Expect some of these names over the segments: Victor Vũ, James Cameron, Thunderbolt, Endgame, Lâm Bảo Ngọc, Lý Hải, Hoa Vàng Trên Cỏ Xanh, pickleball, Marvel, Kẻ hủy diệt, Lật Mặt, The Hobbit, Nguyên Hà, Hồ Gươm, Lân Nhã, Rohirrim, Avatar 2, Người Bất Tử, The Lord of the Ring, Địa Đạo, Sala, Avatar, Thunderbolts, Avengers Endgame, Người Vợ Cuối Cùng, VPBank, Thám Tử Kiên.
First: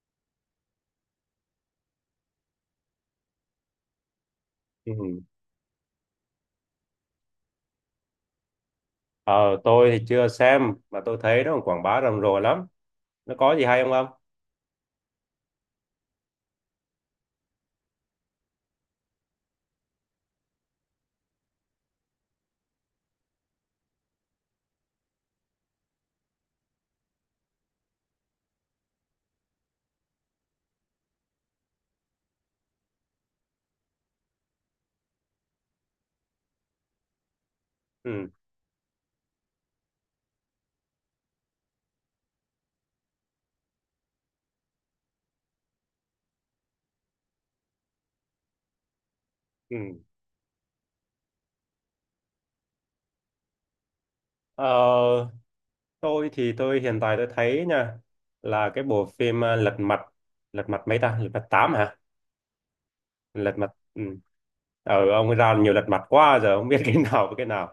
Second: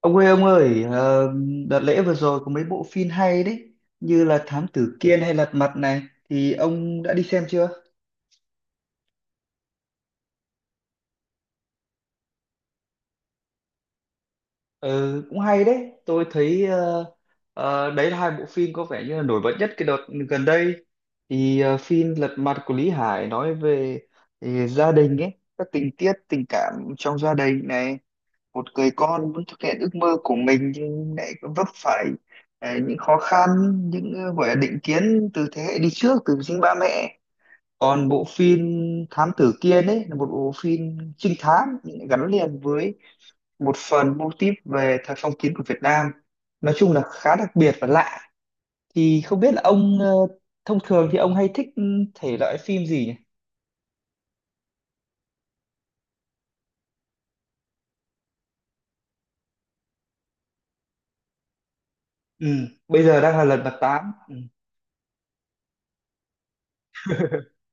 Ông ơi, đợt lễ vừa rồi có mấy bộ phim hay đấy, như là Thám Ừ. Tử Kiên hay Lật Mặt này, thì ông đã đi xem chưa? Ờ, tôi thì chưa xem mà tôi thấy nó còn quảng bá rầm rộ lắm. Nó có gì hay không không? Ừ, cũng hay đấy, tôi thấy đấy là hai bộ phim có vẻ như là nổi bật nhất cái đợt gần đây. Thì phim Lật Mặt của Lý Hải nói về gia đình ấy, các tình tiết tình cảm trong gia đình này, một người con muốn thực hiện ước mơ của mình nhưng lại vấp phải những khó khăn, những gọi là định kiến từ thế hệ đi trước, từ chính ba mẹ. Còn bộ Ừ. phim Thám Tử Kiên ấy là một bộ phim trinh thám nhưng lại gắn liền với một phần mô típ về thời phong kiến của Việt Nam, nói chung là khá đặc biệt và lạ. Thì không biết là Ừ. ông thông thường thì ông hay thích, ừ, thể loại phim gì nhỉ? Ờ, tôi hiện tại tôi thấy nha là cái bộ phim Lật Mặt Lật Mặt mấy ta? Lật Mặt 8 hả? Ừ, bây giờ đang là Lật lần mặt mặt ừ. tám. Ừ. Ông ấy ra nhiều lật mặt quá giờ không biết cái nào với cái nào.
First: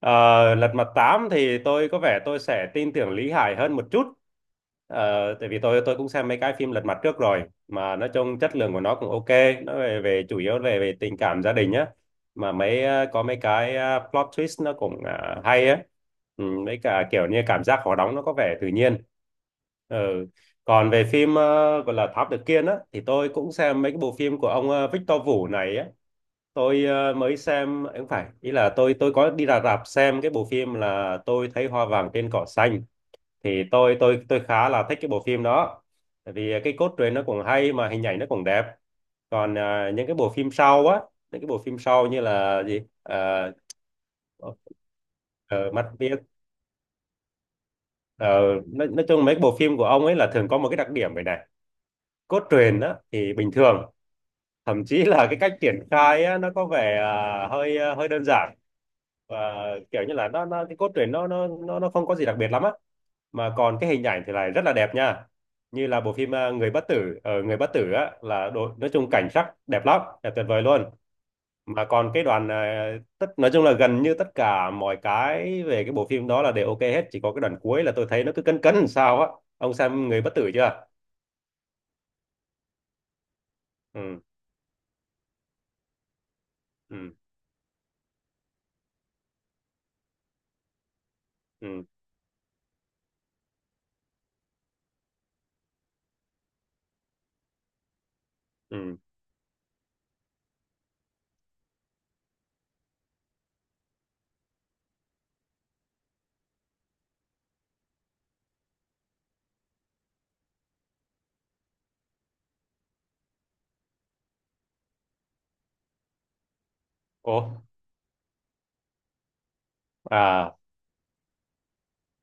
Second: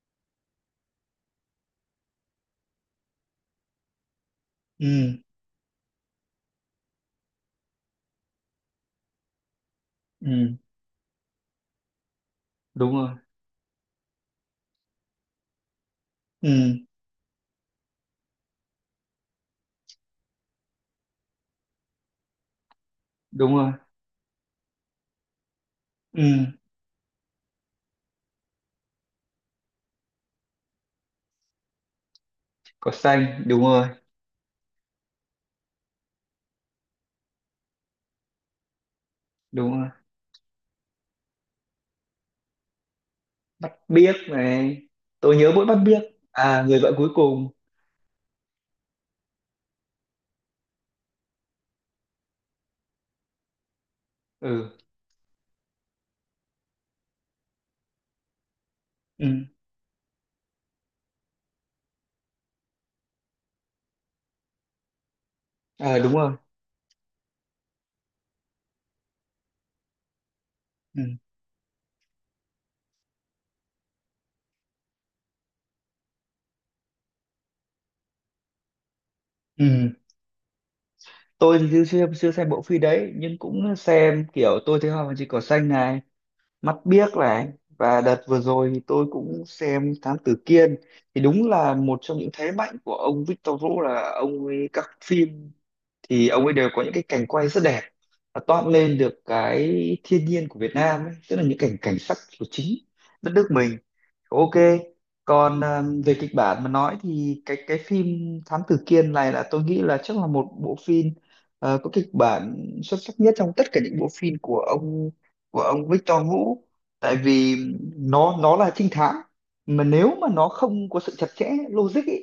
Ờ, lật mặt 8 thì tôi có vẻ tôi sẽ tin tưởng Lý Hải hơn một chút. Ừ. Tại vì tôi cũng xem mấy cái phim lật mặt trước rồi mà nói chung chất lượng của nó cũng ok. Nó về về chủ Ừ yếu về về tình cảm gia đình á, mà đúng rồi. có mấy cái plot twist nó cũng hay á. Ừ, Ừ mấy cả kiểu như cảm giác khó đóng nó có vẻ tự nhiên. Ờ, còn về phim gọi là Thám Tử Kiên á thì tôi cũng đúng rồi. xem mấy cái bộ phim của ông Victor Vũ này á. Ừ. Mới xem ấy không phải, ý là tôi có đi ra rạp xem cái bộ phim là tôi thấy hoa vàng trên cỏ xanh, Có xanh đúng thì rồi. tôi khá là thích cái bộ phim đó. Tại vì cái cốt truyện nó cũng hay mà hình ảnh nó cũng đẹp. Còn Đúng rồi. Những cái bộ phim sau á, những cái bộ phim sau như là gì? Ờ, Bắt biếc ờ, này. Tôi nhớ mỗi bắt Mắt biếc. biết. À, người vợ cuối cùng. Ờ, nói chung mấy cái bộ phim của ông ấy là thường có một cái đặc điểm vậy này: cốt truyện đó thì bình thường, Ừ. thậm chí là cái cách triển khai á, nó có vẻ hơi hơi đơn giản, Ừ. và kiểu như là nó cái cốt truyện nó không có gì đặc biệt lắm á, mà còn cái hình ảnh thì lại rất là đẹp nha. Như À, là đúng bộ rồi. phim Người Bất Tử, ở Người Bất Tử á là đồ, nói chung cảnh sắc đẹp lắm, đẹp tuyệt vời luôn. Ừ. Mà còn cái đoàn tất nói chung là gần như tất cả mọi cái về cái bộ phim đó là đều ok hết, chỉ có cái đoạn cuối là tôi thấy nó cứ cấn cấn làm sao á. Ừ, Ông xem Người Bất Tử chưa? tôi thì chưa chưa chưa xem bộ phim đấy, nhưng cũng Ừ. xem kiểu tôi thấy hoa và chỉ có xanh này, mắt Ừ. biếc này. Và đợt vừa rồi thì tôi cũng xem Thám Tử Kiên. Thì đúng là Ừ. một trong những thế mạnh của ông Victor Vũ là ông ấy các phim thì ông ấy đều có những cái cảnh quay rất đẹp và toát Ừ. lên được cái thiên nhiên của Việt Nam ấy, tức là những cảnh cảnh sắc của chính đất nước mình. Ok, còn à, về kịch bản mà nói thì cái phim Thám Tử Kiên này là tôi nghĩ là chắc là một bộ phim có kịch bản xuất sắc nhất trong tất cả những bộ phim của ông, của ông Victor Vũ. Tại Ồ. vì nó là trinh thám mà nếu mà nó À. không có sự chặt chẽ logic ý,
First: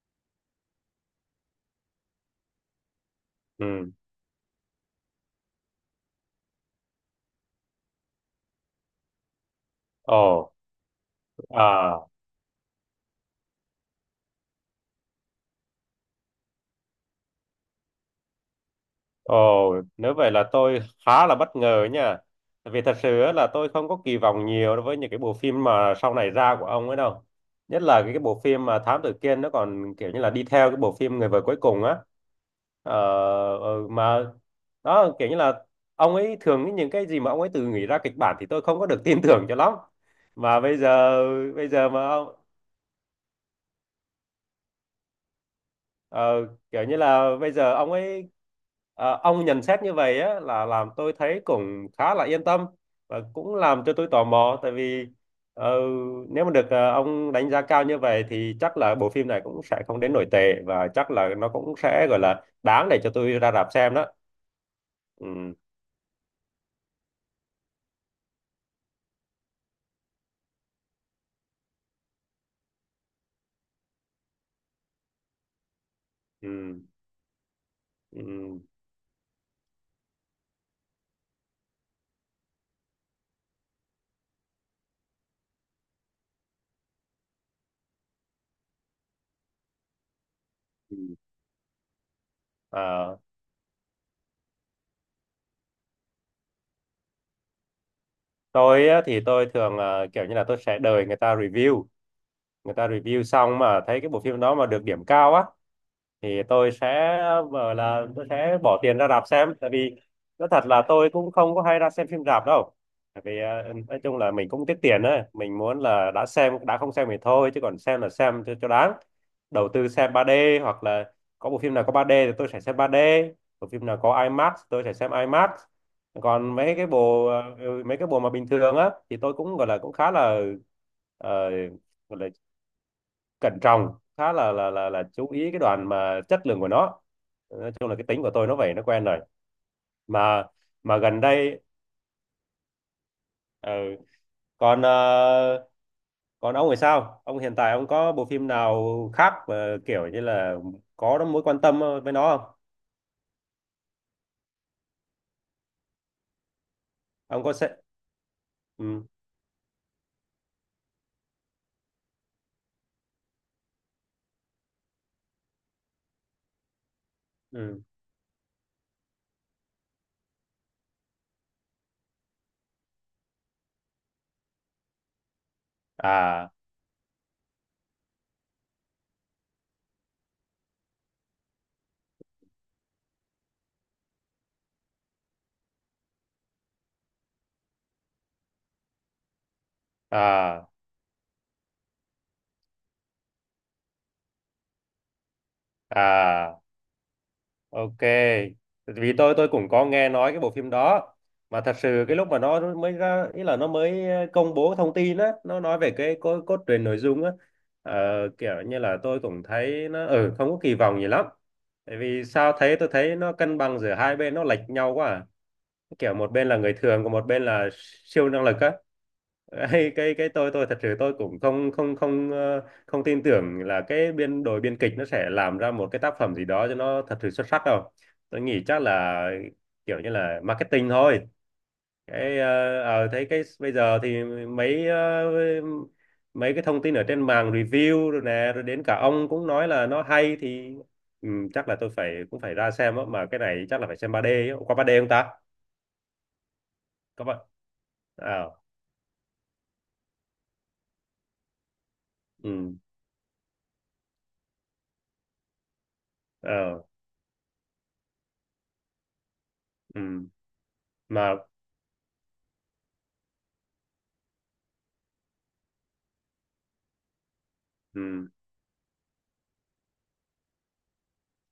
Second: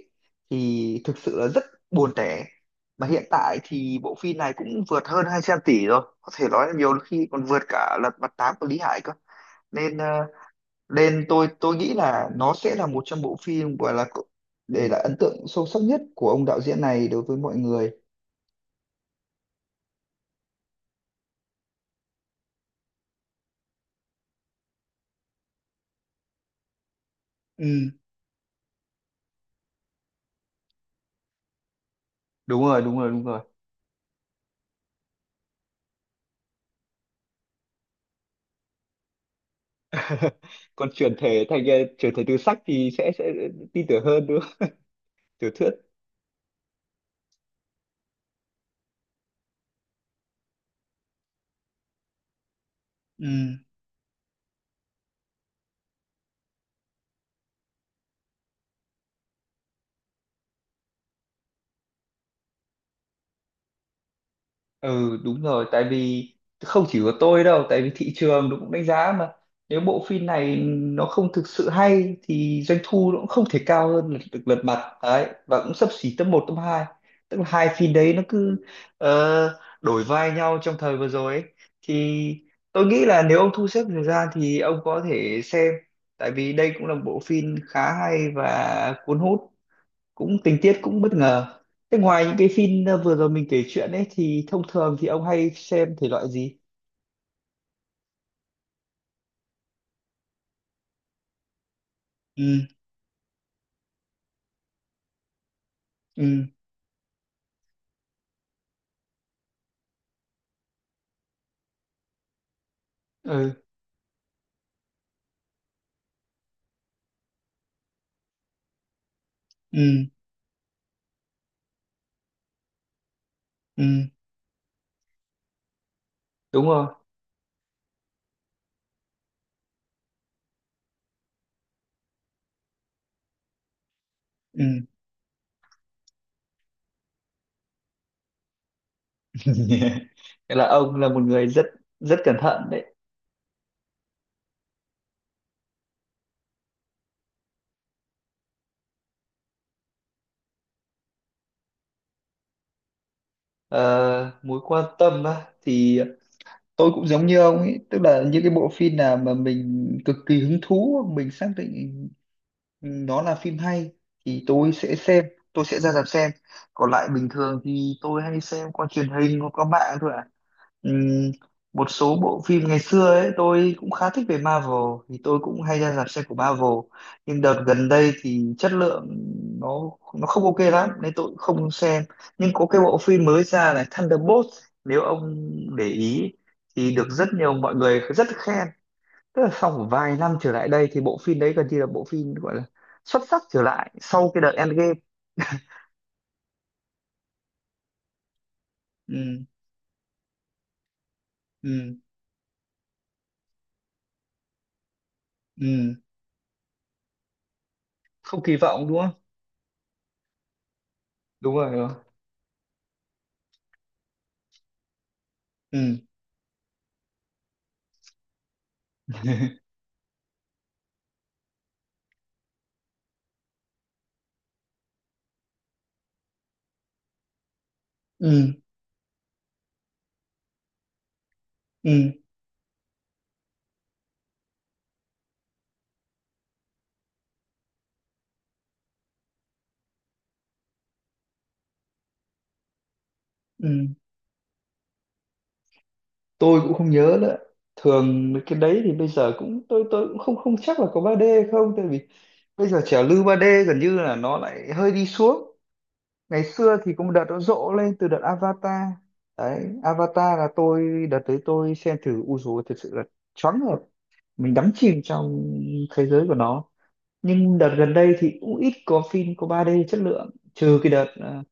thì thực sự là rất buồn tẻ. Mà hiện tại Ừ. thì bộ phim này cũng vượt hơn 200 tỷ rồi, có thể nói là nhiều khi còn vượt cả Lật Mặt 8 của Lý Hải cơ. Nên Ồ. nên tôi nghĩ À. là nó sẽ là một trong bộ phim gọi là để lại ấn tượng sâu sắc nhất của ông đạo diễn này đối với mọi người. Ồ, nếu vậy là tôi khá là bất ngờ nha. Tại vì thật sự á là tôi không có kỳ vọng nhiều đối với những cái bộ phim mà sau này ra của ông ấy đâu. Nhất Ừ là cái bộ phim mà Thám Tử Kiên nó còn kiểu như là đi theo cái bộ phim Người vợ cuối cùng á. đúng rồi, Ờ, đúng rồi, đúng rồi. Mà đó kiểu như là ông ấy thường những cái gì mà ông ấy tự nghĩ ra kịch bản thì tôi không có được tin tưởng cho lắm. Mà Còn chuyển thể thành bây giờ mà chuyển thể ông từ sách thì sẽ tin tưởng hơn nữa, tiểu thuyết. Ờ, kiểu như là bây giờ ông ấy ông nhận xét như vậy á là làm tôi thấy cũng khá là yên tâm và Ừ. cũng làm cho tôi tò mò. Tại vì ờ, nếu mà được ông đánh giá cao như vậy thì chắc là bộ phim này cũng sẽ không đến nổi tệ và chắc là nó cũng sẽ gọi là đáng để cho tôi ra rạp xem đó. Ừ đúng Ừ, rồi. Tại vì không chỉ có tôi đâu, tại vì thị trường nó cũng đánh giá mà. Nếu bộ phim này nó không thực sự hay thì doanh thu nó cũng không thể cao hơn lật, được lật mặt đấy, và cũng xấp xỉ top một ừ, top hai, tức là hai phim đấy nó cứ ừ. Đổi vai nhau trong thời vừa rồi ấy. Thì tôi nghĩ là nếu ông thu xếp thời gian thì ông có thể xem, tại vì đây cũng là một bộ phim khá hay và cuốn hút, cũng tình tiết cũng bất Ừ. ngờ. Thế ngoài những cái phim vừa Ờ, rồi mình kể chuyện ấy thì thông thường thì ông hay xem thể loại gì? tôi á, thì tôi thường kiểu như là tôi sẽ đợi người ta review, Ừ. người ta review xong mà thấy cái bộ phim đó mà được điểm cao á thì Ừ. tôi sẽ bảo là tôi sẽ bỏ tiền ra rạp xem. Tại vì nói thật là tôi cũng không có hay ra xem phim rạp đâu, tại vì Ừ. Nói chung là mình cũng tiết tiền ấy, mình muốn là đã xem đã không xem thì thôi chứ còn xem là xem cho đáng, đầu tư Ừ. xem 3D hoặc là có bộ phim nào có 3D thì tôi sẽ xem 3D, bộ phim nào Ừ có IMAX tôi sẽ xem IMAX. Còn đúng mấy rồi. cái bộ mấy cái bộ mà bình thường á thì tôi cũng gọi là cũng khá là ờ, gọi là cẩn trọng, khá là Ừ. Chú ý cái đoạn mà chất lượng của nó. Nói chung là cái tính của tôi nó vậy, nó quen rồi. Mà Nghĩa là ông mà là Gần một người đây rất rất cẩn thận đấy. ờ, còn còn ông thì sao, ông hiện tại ông có bộ phim nào khác mà kiểu như là có mối quan tâm với nó không? Ờ, mối quan tâm á, thì tôi cũng giống như Ông có ông sẽ ấy, tức là những cái bộ phim ừ, nào mà mình cực kỳ hứng thú mình xác định nó là phim hay thì tôi sẽ xem, tôi sẽ ra rạp xem. Còn lại bình thường ừ. thì tôi hay xem qua truyền hình hoặc qua mạng thôi ạ. Ừm, một số bộ phim ngày xưa ấy tôi cũng khá thích về Marvel, thì tôi cũng hay ra rạp xem của À. Marvel. Nhưng đợt gần đây thì chất lượng nó không ok lắm nên tôi cũng không xem. Nhưng có cái bộ phim mới ra này, Thunderbolts, nếu ông để ý thì được rất nhiều mọi người rất khen, tức là sau một vài năm trở lại À. đây thì bộ phim đấy gần như là bộ phim gọi là xuất sắc trở lại sau cái đợt Endgame. À. Ok, vì tôi Ừ. tôi cũng có nghe nói cái bộ phim đó, mà thật Ừ. sự cái lúc mà nó mới ra ý là nó mới công bố thông tin á, nó nói về Ừ. Cốt truyện nội dung á, ờ, Không kỳ kiểu như vọng là đúng không? tôi cũng thấy nó ừ không có kỳ vọng gì lắm. Đúng rồi, đúng rồi. Tại vì sao thấy tôi thấy nó cân bằng giữa hai bên nó lệch nhau quá à, Ừ. kiểu một bên là người thường còn một bên là siêu năng lực á. Hay cái tôi thật sự tôi cũng không không không ờ, không tin tưởng là cái biên đội biên kịch nó sẽ làm ra một cái tác phẩm gì đó cho nó thật sự xuất sắc đâu. Tôi Ừ. nghĩ chắc là kiểu như là marketing thôi. Ừ. Cái thấy cái bây giờ thì mấy cái thông tin ở trên mạng review rồi nè, rồi đến cả ông cũng nói là nó hay thì ừ, chắc là tôi phải cũng phải ra xem á, mà cái này chắc Ừ, là phải xem 3D á. Qua 3D không ta? tôi cũng không nhớ Có ba nữa. Thường mấy ờ cái đấy thì bây giờ cũng tôi cũng không, không chắc là có ba d không, tại vì ừ bây giờ trào lưu ba d gần như là nó lại hơi đi xuống. Ngày xưa ờ thì có một đợt nó rộ lên từ đợt Avatar, đấy ừ Avatar là tôi đợt mà đấy tôi xem thử u dù thật sự là choáng ngợp, mình đắm chìm trong thế giới của nó. Nhưng đợt gần đây ừ thì cũng ít có phim có 3D chất lượng, trừ cái đợt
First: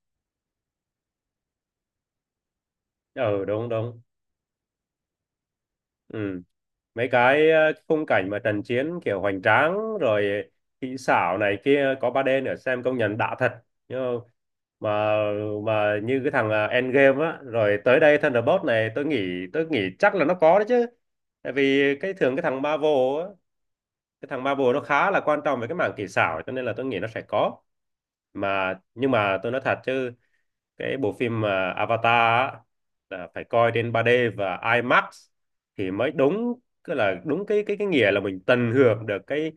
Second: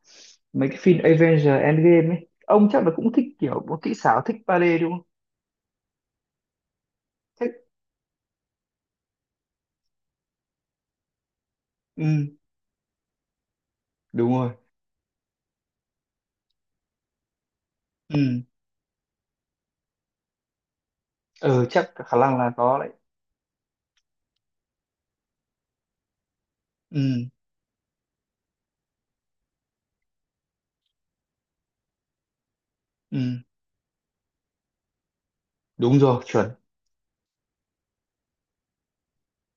mấy cái phim Avengers Endgame ấy, ông chắc là cũng thích ờ kiểu đúng có kỹ đúng. xảo, thích 3D đúng không? Ừ, mấy cái Thích. Khung cảnh mà trận chiến kiểu hoành tráng rồi kỹ xảo này kia có ba d Ừ nữa xem công nhận đã thật, nhưng mà đúng rồi. mà như cái thằng Endgame á rồi tới Ừ. đây Thunderbolt này tôi nghĩ, tôi nghĩ chắc là nó có đấy chứ. Tại Ừ chắc vì cái khả thường năng là có đấy. Á cái thằng Marvel nó khá là quan trọng về cái mảng kỹ xảo cho nên là tôi nghĩ Ừ. nó sẽ có. Mà nhưng mà tôi nói thật chứ cái bộ phim mà Avatar á, Ừ là phải coi trên 3D và IMAX thì đúng mới rồi, chuẩn. đúng. Cứ là đúng cái nghĩa là mình tận hưởng được cái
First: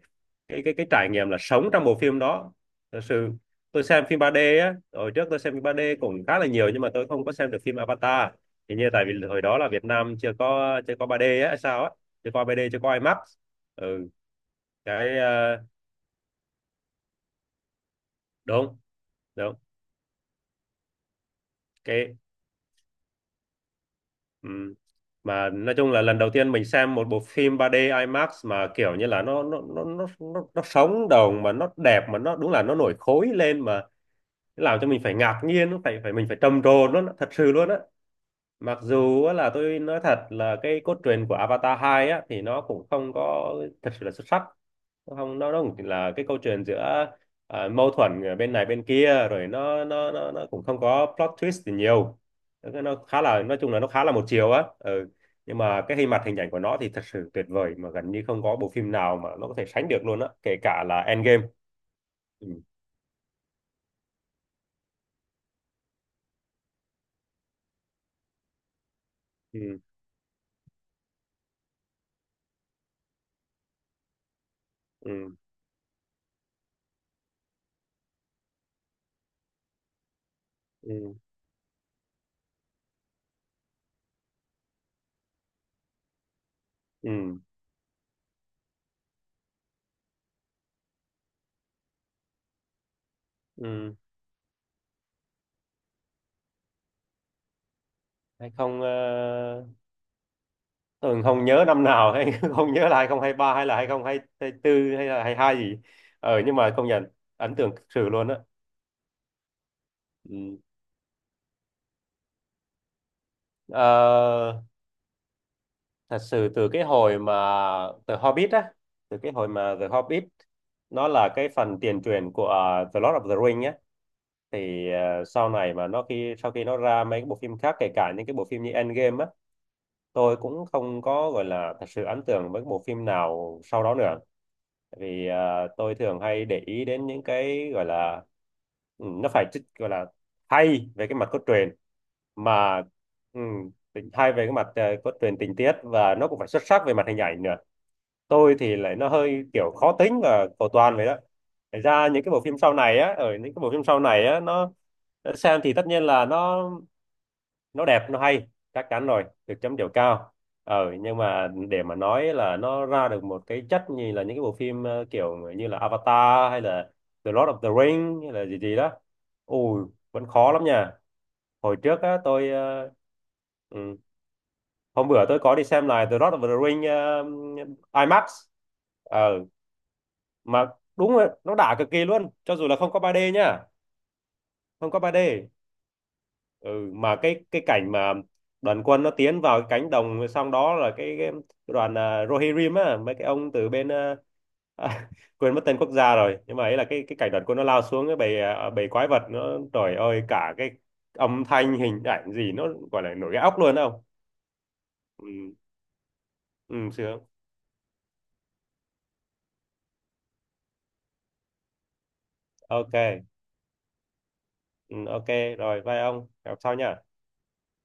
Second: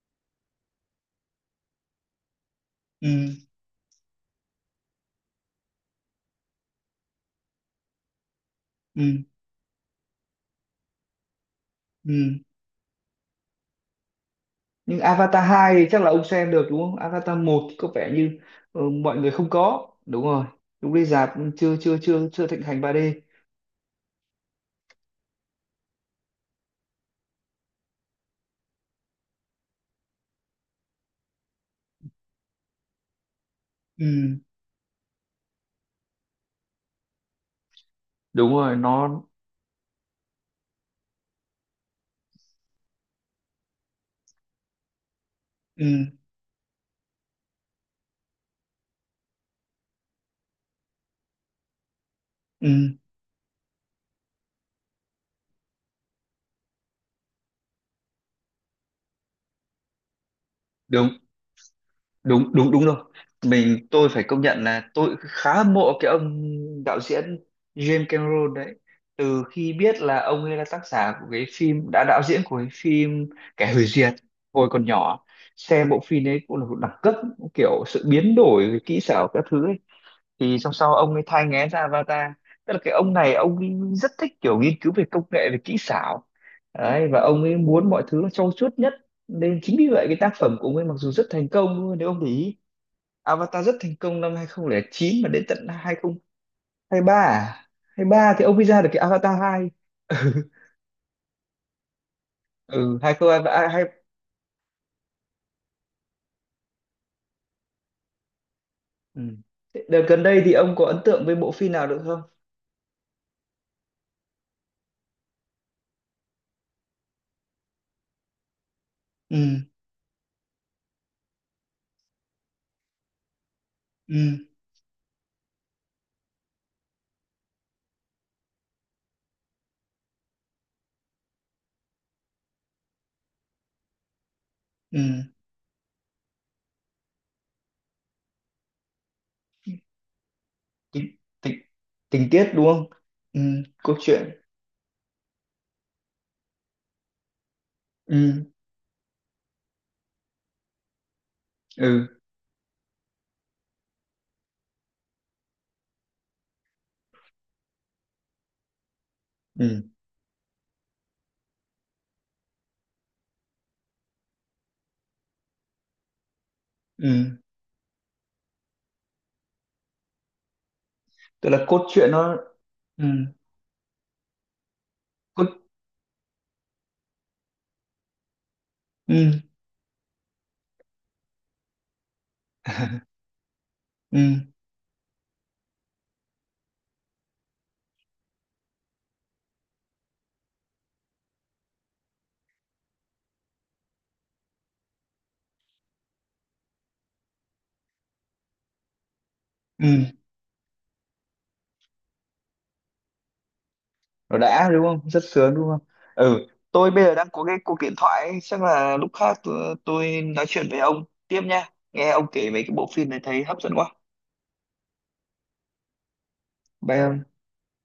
cái cái cái trải nghiệm là sống trong bộ phim đó, thật sự. Ừ. Tôi xem phim 3D á, hồi trước tôi xem phim 3D cũng khá là nhiều nhưng mà tôi không có xem được phim Avatar. Thì như Ừ. tại vì hồi đó là Việt Nam chưa có 3D á hay sao á, Ừ. chưa có 3D chưa có IMAX. Ừ, Nhưng cái Avatar 2 thì chắc là ông xem được đúng không? Avatar 1 thì có vẻ như đúng mọi người không đúng có, đúng rồi, lúc đi rạp chưa chưa cái. chưa chưa thịnh hành 3D. Ừ. Mà nói chung là lần đầu tiên mình xem một bộ phim 3D IMAX mà kiểu như là nó sống động mà nó đẹp mà nó đúng là nó nổi khối lên, mà Ừ làm cho mình phải ngạc nhiên, nó phải phải mình phải trầm trồ nó thật sự luôn á. đúng rồi Mặc nó. dù á là tôi nói thật là cái cốt truyện của Avatar 2 á thì nó cũng không có thật sự là xuất sắc. Không, nó nó cũng Ừ. là cái câu chuyện giữa mâu thuẫn ở bên này bên kia, rồi nó cũng không có plot twist thì nhiều. Ừ Thế nó khá là nói chung là nó khá là một chiều á, ừ. Nhưng mà cái hình mặt hình ảnh của nó thì thật sự tuyệt vời, mà gần như không có bộ phim nào mà nó có thể sánh được luôn á, kể cả là đúng, Endgame. Ừ. đúng, đúng, đúng rồi. Mình tôi phải công nhận là tôi khá hâm mộ cái ông đạo diễn James Cameron đấy, từ khi Ừ. biết là ông ấy là tác giả của cái phim, đã đạo diễn của cái phim Kẻ hủy diệt. Hồi còn nhỏ Ừ. xem bộ phim ấy cũng là một đẳng cấp, kiểu sự biến đổi kỹ xảo các thứ ấy. Thì xong sau ông Ừ. ấy thai nghén ra Avatar, tức là cái ông này ông ấy rất thích kiểu nghiên cứu về công nghệ, về kỹ xảo đấy, và Ừ. ông ấy muốn mọi thứ nó trau chuốt nhất. Nên chính vì vậy cái tác phẩm của ông ấy mặc dù rất thành công luôn, nếu ông để ý, Avatar rất Ừ. thành công năm hai không không chín, mà đến tận 2023 à? Hai ba thì Hay ông mới không ra được cái Avatar 2. tôi không nhớ năm nào hay không nhớ là Ừ hai không hai 2022, ba hay là hai. 2024 hay là hai hai gì. Ờ nhưng mà công nhận ấn tượng thực sự luôn á. Ừ. Thế đợt gần đây thì Ừ. ông có ấn tượng với bộ phim nào được không? Ờ, Thật sự từ cái hồi mà The Hobbit á, từ cái hồi Ừ. mà The Hobbit nó là cái phần tiền truyện của The Lord of the Ring á, Ừ. thì sau này mà nó khi sau khi nó ra mấy cái bộ phim khác kể cả những cái bộ phim như Endgame á, tôi cũng không có gọi là thật sự ấn tượng với cái bộ phim nào sau đó nữa. Ừ Tại vì tôi thường hay để ý đến những cái gọi là ừ, nó gọi là hay về tình, cái mặt cốt tình, truyện, tình tiết đúng mà không? Ừ ừ, câu chuyện. hay về cái mặt cốt truyện tình tiết, và nó cũng phải xuất sắc về mặt hình ảnh nữa. Ừ. Tôi thì lại nó hơi kiểu khó tính và cầu toàn vậy đó. Thành Ừ. ra những cái bộ phim sau này á, ở những cái bộ phim sau này á nó xem thì tất nhiên là nó đẹp nó hay, chắc chắn rồi, được chấm Ừ. điểm cao. Ờ nhưng mà để mà nói là nó ra được một cái chất như là những cái bộ phim kiểu như là Avatar hay là The Ừ Lord of the Ring hay là gì gì đó, ui, vẫn khó lắm nha. tức là Hồi cốt trước truyện á nó. tôi Ừ ừ, hôm bữa tôi cốt. có đi xem lại The Lord of the Ring ờ, IMAX Ừ. ờ mà đúng rồi nó đã cực kỳ luôn cho dù là không có 3D nha, Ừ. không có 3D. Ừ, mà cái cảnh mà đoàn quân nó tiến vào cái cánh đồng, xong đó là cái đoàn Rohirrim á, mấy cái ông từ bên à, quên mất tên quốc gia rồi, nhưng mà ấy là cái cảnh đoàn quân nó lao xuống cái bầy bầy quái vật nó, trời Ừ ơi cả cái âm thanh hình ảnh gì nó gọi là nổi gai óc luôn không? nó đã đúng không, rất sướng Ừ, đúng không? Ừ ừ tôi bây giờ sướng. đang có cái cuộc điện thoại ấy. Chắc là lúc khác tôi nói chuyện với ông tiếp nha, nghe ông kể về cái bộ Ok. phim này thấy hấp dẫn quá. Ừ, ok. Rồi bye ông, gặp sau nha. Bye ông.